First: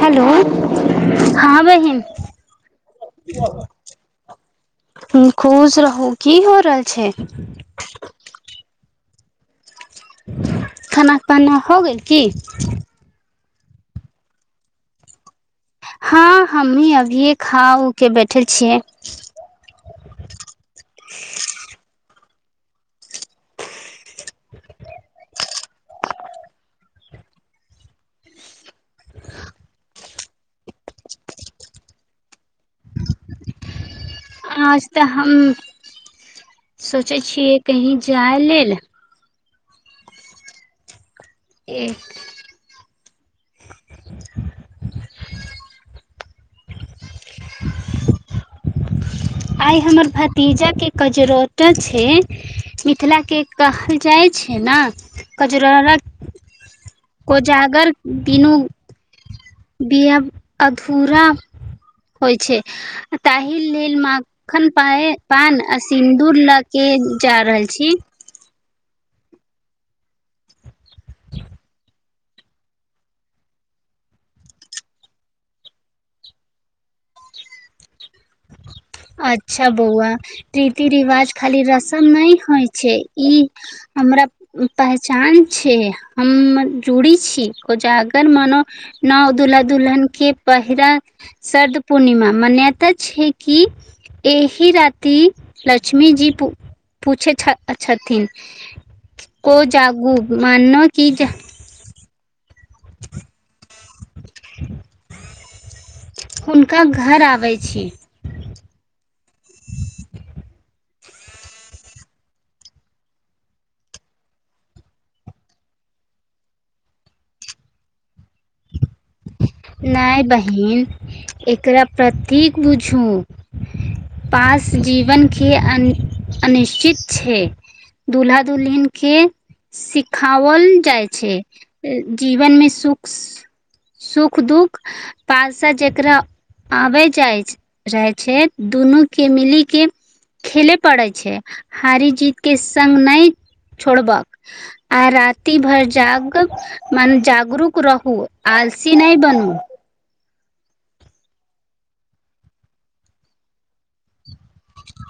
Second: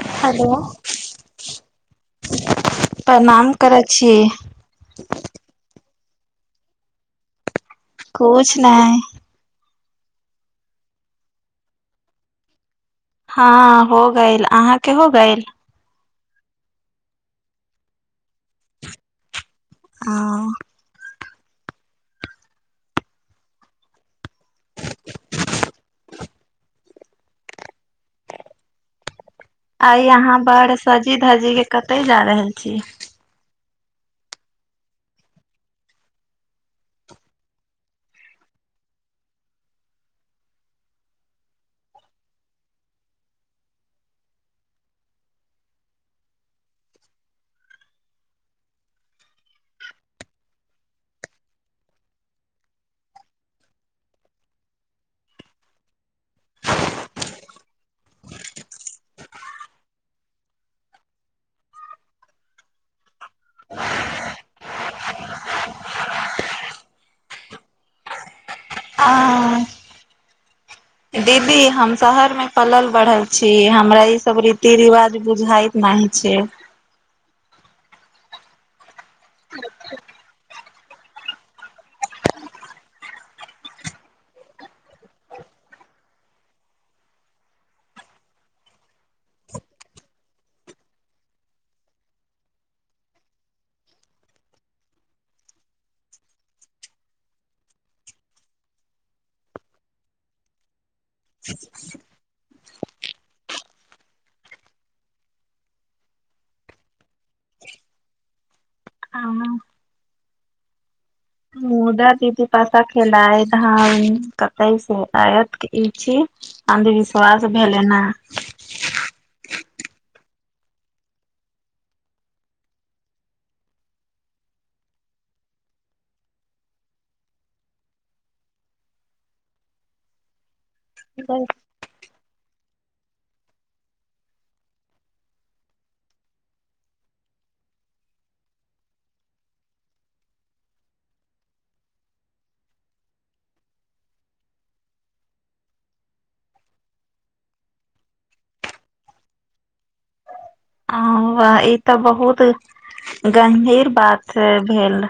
hello हँ बहिन प्रणाम करै छी खुश रहूँ की हो रहल छै कुछ नहि खाना पना हो गेल की हँ हो गइल अहाँके हो गेइल हँ हमही अभिये खा उके बैठे छियै ओ [unintelligible] आई आहां बड़ सजी धजी के कते जा रहल छी आज तऽ हम सोचै छियै कहीं जाइ लेल एक आइ हमर भतीजाके कजरोटा छै मिथिला के कहल जाइ छै ने कजुरोर कोजागर बिनू ब अधूरा होइ छै ताहि लेल मां माखन पाए पान आ सिन्दूर लगे जा रहल छी आ दीदी हम शहर में पलल बढ़ल छी हमरा ई सब रीति रिवाज बुझाय नहि छै अच्छा बौआ रीति रिवाज खाली रसम नहि होइ छै ई हमरा पहचान छै हम जुड़ी छी कोजागर म न नओ दुल्हा दुल्हन के पहिरा शरद पूर्णिमा मान्यता छै कि एहि राति लक्ष्मी जी पु पूछे छथिन को जागू मानना कि [inaudible] [inaudible] हुनका घर आबै छी हँ, [inaudible] मुदा दीदी पा खेलाइ धाम कते शायत ई छी अन्धविश्वास भेलै ने नहि बहिन एकरा प्रतीक बुझू पास जीवनके अन अनिश्चित छै दुल्हा दुल्हिन के सिखाओल जा छै जीवन मे सुख सुख दुःख पालसा जेकरा आबै जाइत रहै छै दुनूके मिली के खेले पड़ैत छै हारी जीत के संग नहि छोड़बाक आ राति भर जाग के मन जागरूक रहूँ आलसी नहि बनू ई त बहुत गंभीर बात भेल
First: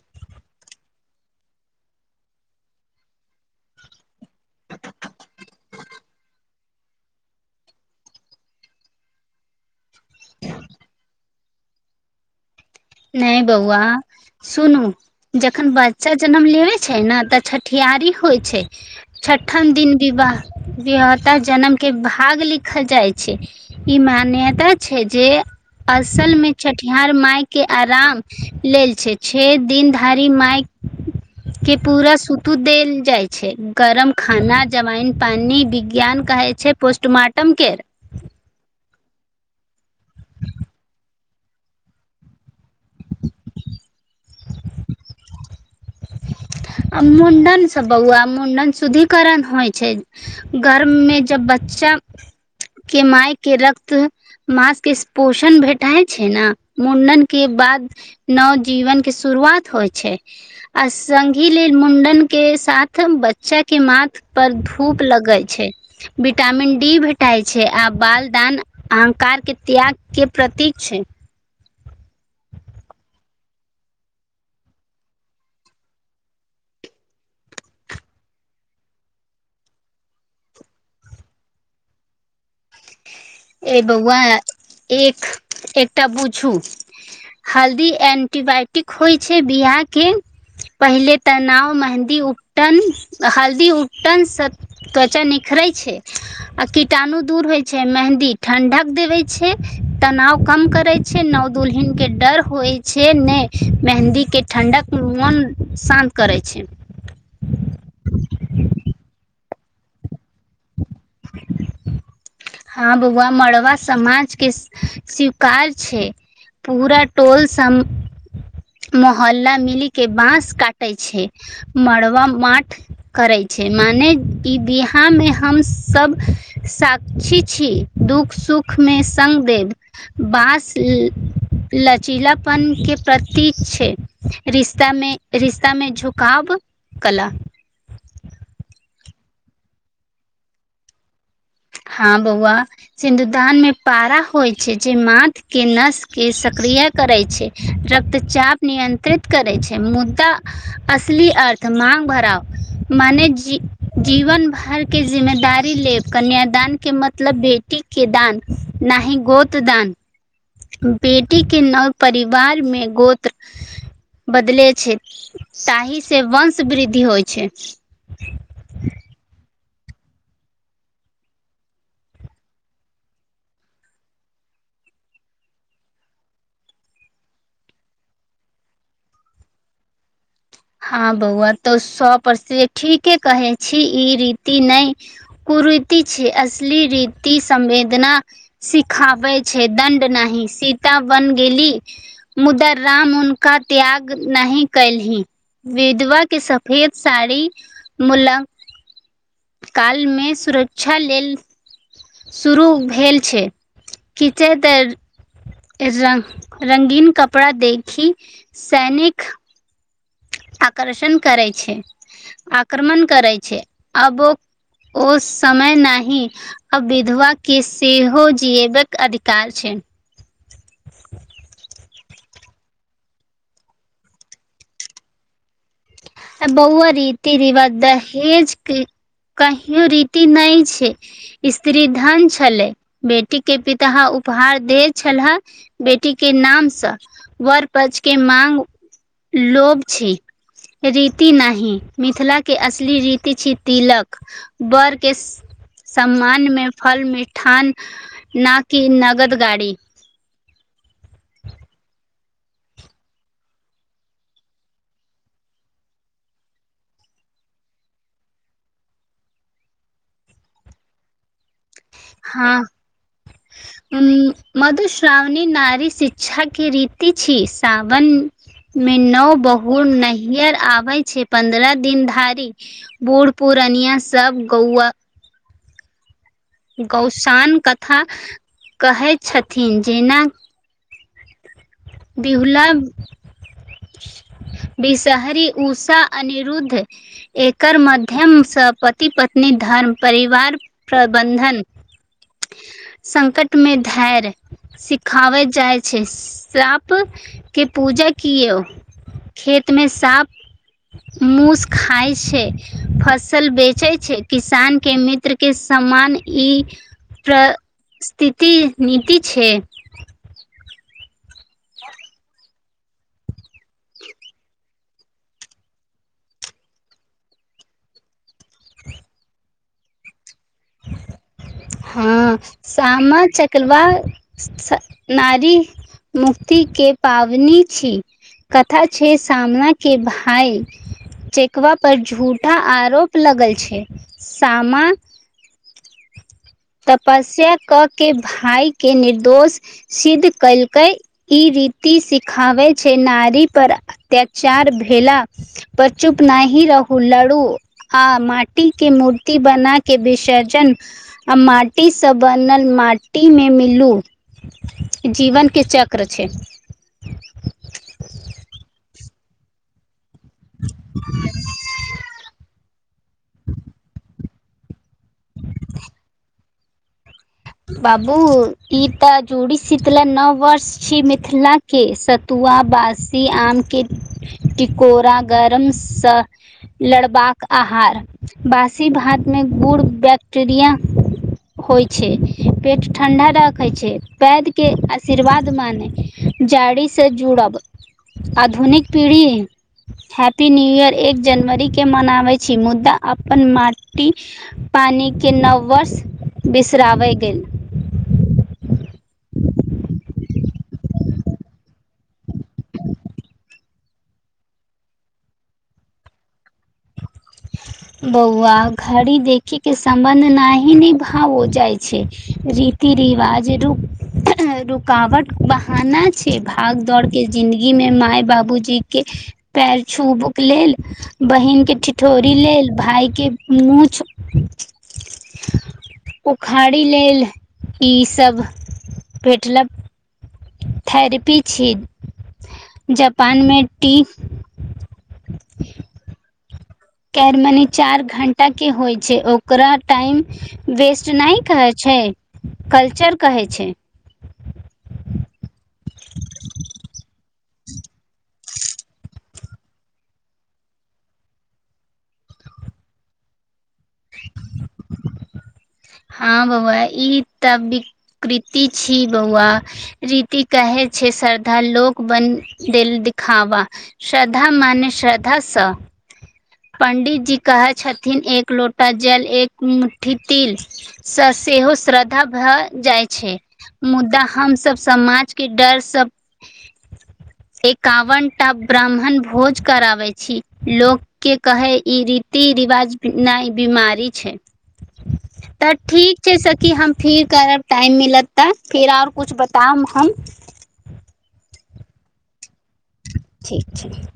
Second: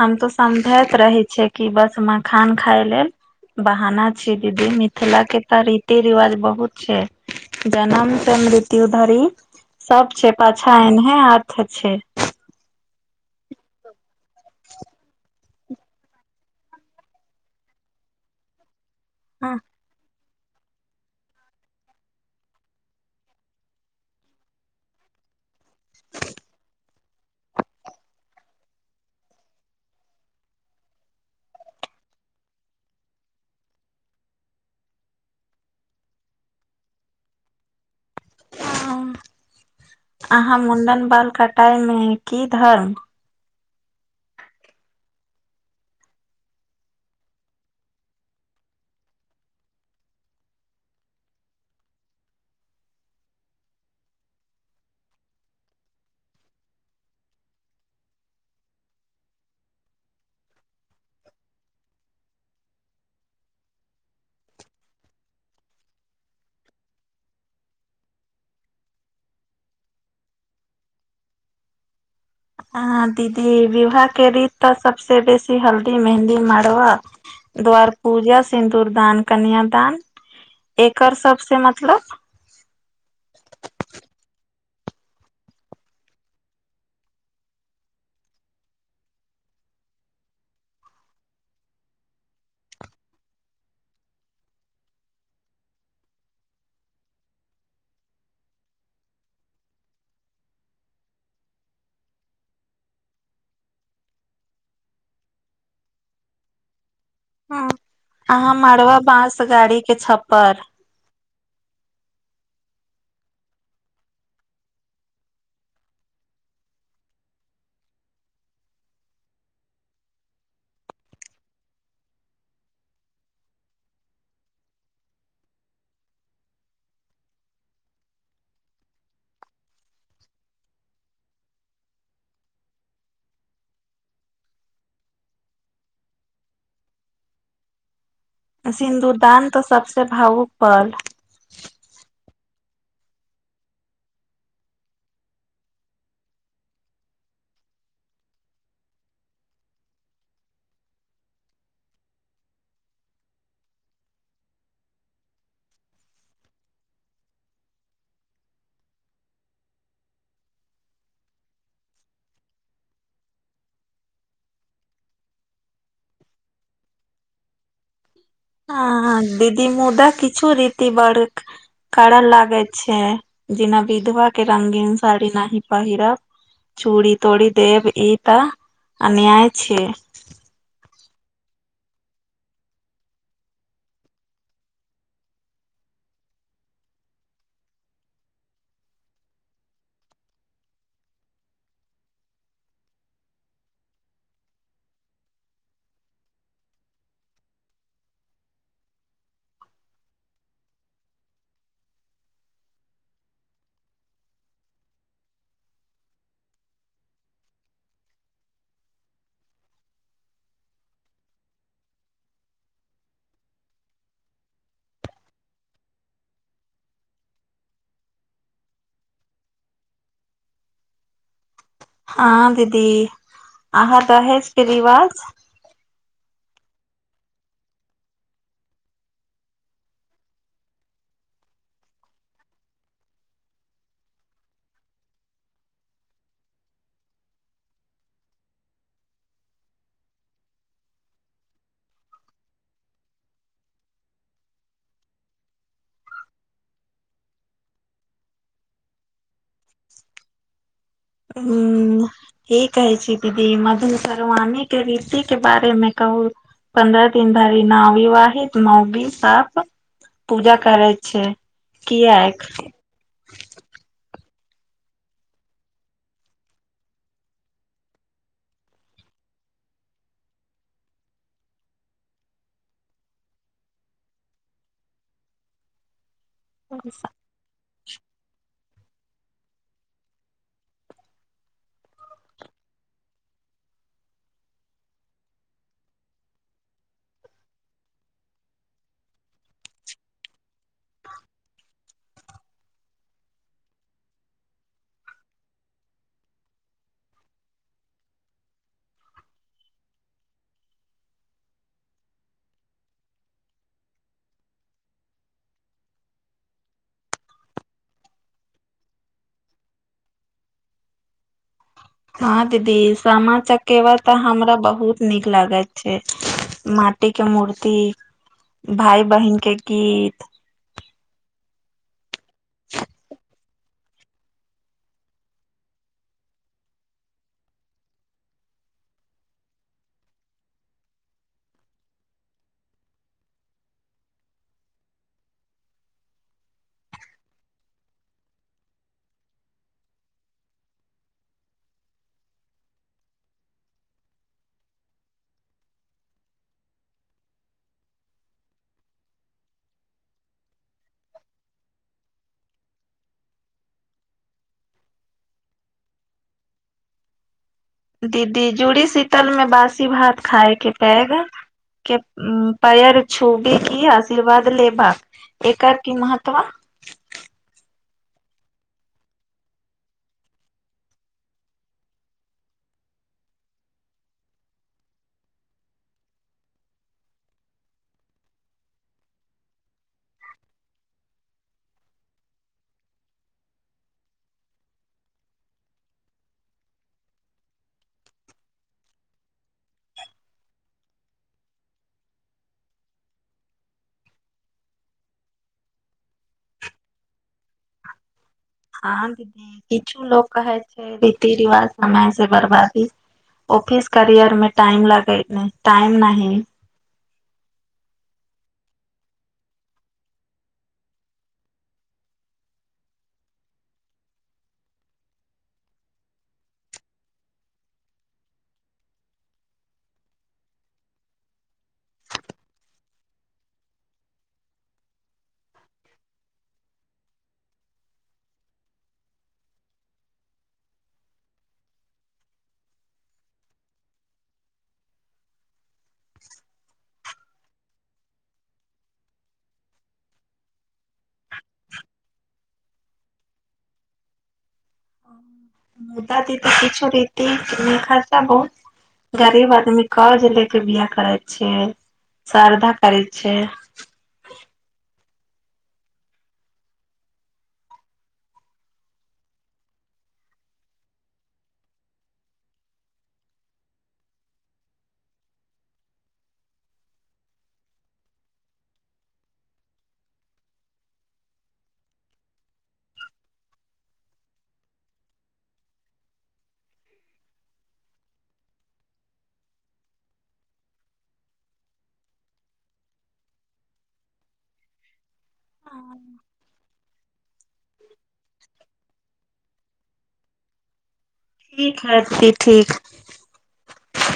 हम ते समझैत रहै छियै कि बस मखान खाय लेल बहाना छी दीदी मिथिला के तऽ रीति रिवाज बहुत छै जनम त मृत्यु धरि सब छै पाछा एनहे आथ छै नहि बौआ सुनूं जखन बच्चा जनम लेबे छै ने तऽ छठियारी होइ छै छठम दिन विवाह विहता जनम के भाग लिखल जाइ छै ई मान्यता छै जे असल मे छठिहार माय के आराम लेल छै छे दिन धरि माइक के पूरा सूतू देल जाइ छै गरम खाना जमाइन पानि विज्ञान कहै छै पोस्टमार्टम के अहाँ मुण्डन बाल कटाइ में की धर्म आ मुंडनसँ बौआ मुंडन शुद्धिकरण होइ छै गर्भ में जब बच्चा के माय के रक्त मास के पोषण भेटाइ छै ने मुंडन के बाद नव जीवन के शुरुआत होइ छै अस सघी लेल मुंडन के साथ बच्चा के माथ पर धूप लगे छै विटामिन डी भेटाइ छै आ बाल दान अहंकार के त्याग के प्रतीक छै आहा दीदी विवाह के रीत तऽ सबसे बेसी हल्दी मेहन्दी मरवा द्वार पूजा सिन्दुर दान कन्यादान एकर सबसे मतलब ए बौआ एक एकटा बू छू हल्दी एंटीबायोटिक होइ छै बियाह के पहिले तनाव मेहन्दी उपटन हल्दी उपटन सब त्वचा निखरे छै आ कीटाणु दूर होय छै मेहन्दी ठंडक देवे छै तनाव कम करे छै नाव दुलहिन के डर होइ छै नहि मेहन्दी के ठण्डक मोन शान्त करै छै ह अहाँ मरबा बाँस गाड़ी के छपर [inaudible] हँ बौआ मड़वा समाज के स्वीकार छै पूरा टोल साम मोहल्ला मिली के बास काटे छै मड़बा माठ करै छै माने ई विहा मे हम सभ स छी छी दुःख सुख मे संग देेव बांस लचीलापन के प्रतीक छै रिश्ता मे रिश्ता में झुकाव कला सिन्दुरदान तऽ सबसे भावुक पल हँ बौआ सिन्धुदान मे पारा होइ छै जे माथ के नस के सक्रिय करै छै रक्तचाप नियन्त्रित करै छै मुदा असली अर्थ मांग भराव मने जी जीवन भर की जिम्मेदारी लेब कन्या दान के मतलब बेटी के दान न ही गोत दान बेटी के नव परिवार में गोत्र बदले छै ताहि से वंश वृद्धि होइ छै ह दीदी मुदा किछु रीति बड़क करय लागे छै जेना विधवा के रंगीन साड़ी न पहिरब चूड़ी तूड़ी देव ई तऽ अन्याय छै हँ बौआ तऽ सए परस ठीके कहे छी ई रीति नहि कुरीति छै असली रीति समवेदना सिखाबै छै दण्ड नाहि सीता बन गेली मुदाराम उनका त्याग नहि कयलीं विधवा के सफेद साड़ी मुल काल मे सुरक्षा लेल शुरू भेल छै खीचैते र रंगीन कपड़ा देखी सैनिक आकर्षण करै छै आक्रमण करै छै अबो ओ समय नाही आ विधवा के सेहो जीबाकके अधिकार छै हँ दीदी आहाँ रह परीवाज बौ रीति रवाद हेज क कहियो रीति नहि छै स्त्री धन छलै बेटी के पिता उपहार दे छलहे बेटी के नामसँ वर पच के माग लोभ छी रीति नही मिथिला के असली रीति छी तिलक बड़ के सम्मान मे फल मिीठान न किी नगद गाारी ह की कहै छी दीदी मधु श्रवणी के रीति के बारे मे कहू पन्द्रह तीन धारी नवीवाहित नवी साफ पूजा करै छ किएक उ मधुश्रावणी नारी शिक्षा के रीति छी सावन मे नोव बहुर नैहर आबे छै पंन्द्रह दिन धारि बूढ़ पूर्णिया सब गौआ गौसान कथा कहैत छथिन जेना बहुला [inaudible] बिषहरी ऊषा अनिरुद्ध एकर माध्यमसँ पति पत्नी धर्म परिवार प्रबन्धन संकट मे धैर्य सिखाबए जाइत साँपके पूजा कीयो खेतमे साँप मुूस खाइ छै फसल बेचै छै किसान के मित्र के समान ई परस्थिति नीति छै हँ दीदी सामा चकेवा तऽ हमरा बहुत नीक लागैत छै माटी के मूर्ति भााय बहिन के गीत [inaudible] हाँ सामा चकेलवा नारी मुक्तिके पाबनि छी कथा छै सामना के भाय चेकवा पर झूठा आरोप लगल छै सामा तपस्या कऽ के भाय के निर्दोष सिद्ध कलकै ई रीति सिखाबै छै नारी पर अत्याचार भेला पर चुप नहि ही रहू लड़ू हाँ माटी के मूर्ति बना के विसर्जन आ माटीसँ बनल माटीमे मिलू जीवनके चक्र छै दीदी जूड़ी शीतल में बासी भात खाायके पड़ गा के पयर छूबे की आशीर्वाद ले ब एकर की महत्वा बाबू ई तऽ जोड़ीशीतल नओ वर्ष छी मिथिलाक के सतुआ बाँसी आमके टिकोरा गर्म स लड़बाक आहार बासी भात मे गुड़ बैक्टेरिया होइ छै पेट ठण्ढा राखै छै पैदके आशीर्वाद माने जाड़िसँ जुड़ब आधुनिक पीढ़ी हैप्पी न्यू ईयर एक जनवरी के मनाबै छी मुदा अपन माटी पानिके नव वर्ष बिसराबय गेल हँ किछु लोको कहै छै रीति रिवाज समय से बर्बादी ऑफिस करियर मे टाइम लगे टाइम न [unintelligible] बौआ घड़ी देखै के सम्बन्ध नहि ही निभाव हो जाइ छै री रिति रिवाज रू रुकावट बहाना छै भाग दौड़के जिन्दगीमे मााय बाबूजीके पैर छूबक लेल बहिन के ठि ठोड़ी लेल भाय के मूछ उखाड़ी लेल ई सब भेटलक थेरेपी छी जापानमे टी केर मनी चारि घण्टाके होइ छै ओकरा टाइम वेस्ट नहि कहै छै कल्चर कहै छै हँ मुदा तऽ किछु रीति खर्चा बहुत गरीब आदमी कर्ज ले के बियाह करै छै श्रदा करै छै [unintelligible] हँ बौआ ई तऽ विकृति छी बौआ रीति कहे छै श्रद्धा लोक बन देल दिखावा श्रद्धा माने श्रद्धा से पंडित जी कहे छथिन एक लोटा जल एक मु्ठी तिल सेहो श्रद्धा भऽ जाइ छै मुद्दा हमसब समाज के डर सब एकावनटा ब्राह्मण भोज कराबै छी लोक के कहै ई रीति रिवाज नहि बीमारी छै तऽ ठीक छै सखी हम फिर करब टाइम मिलत तऽ फेर आओर किछु बताउ हम ठीक है दिदी ठीक ठीक ठीक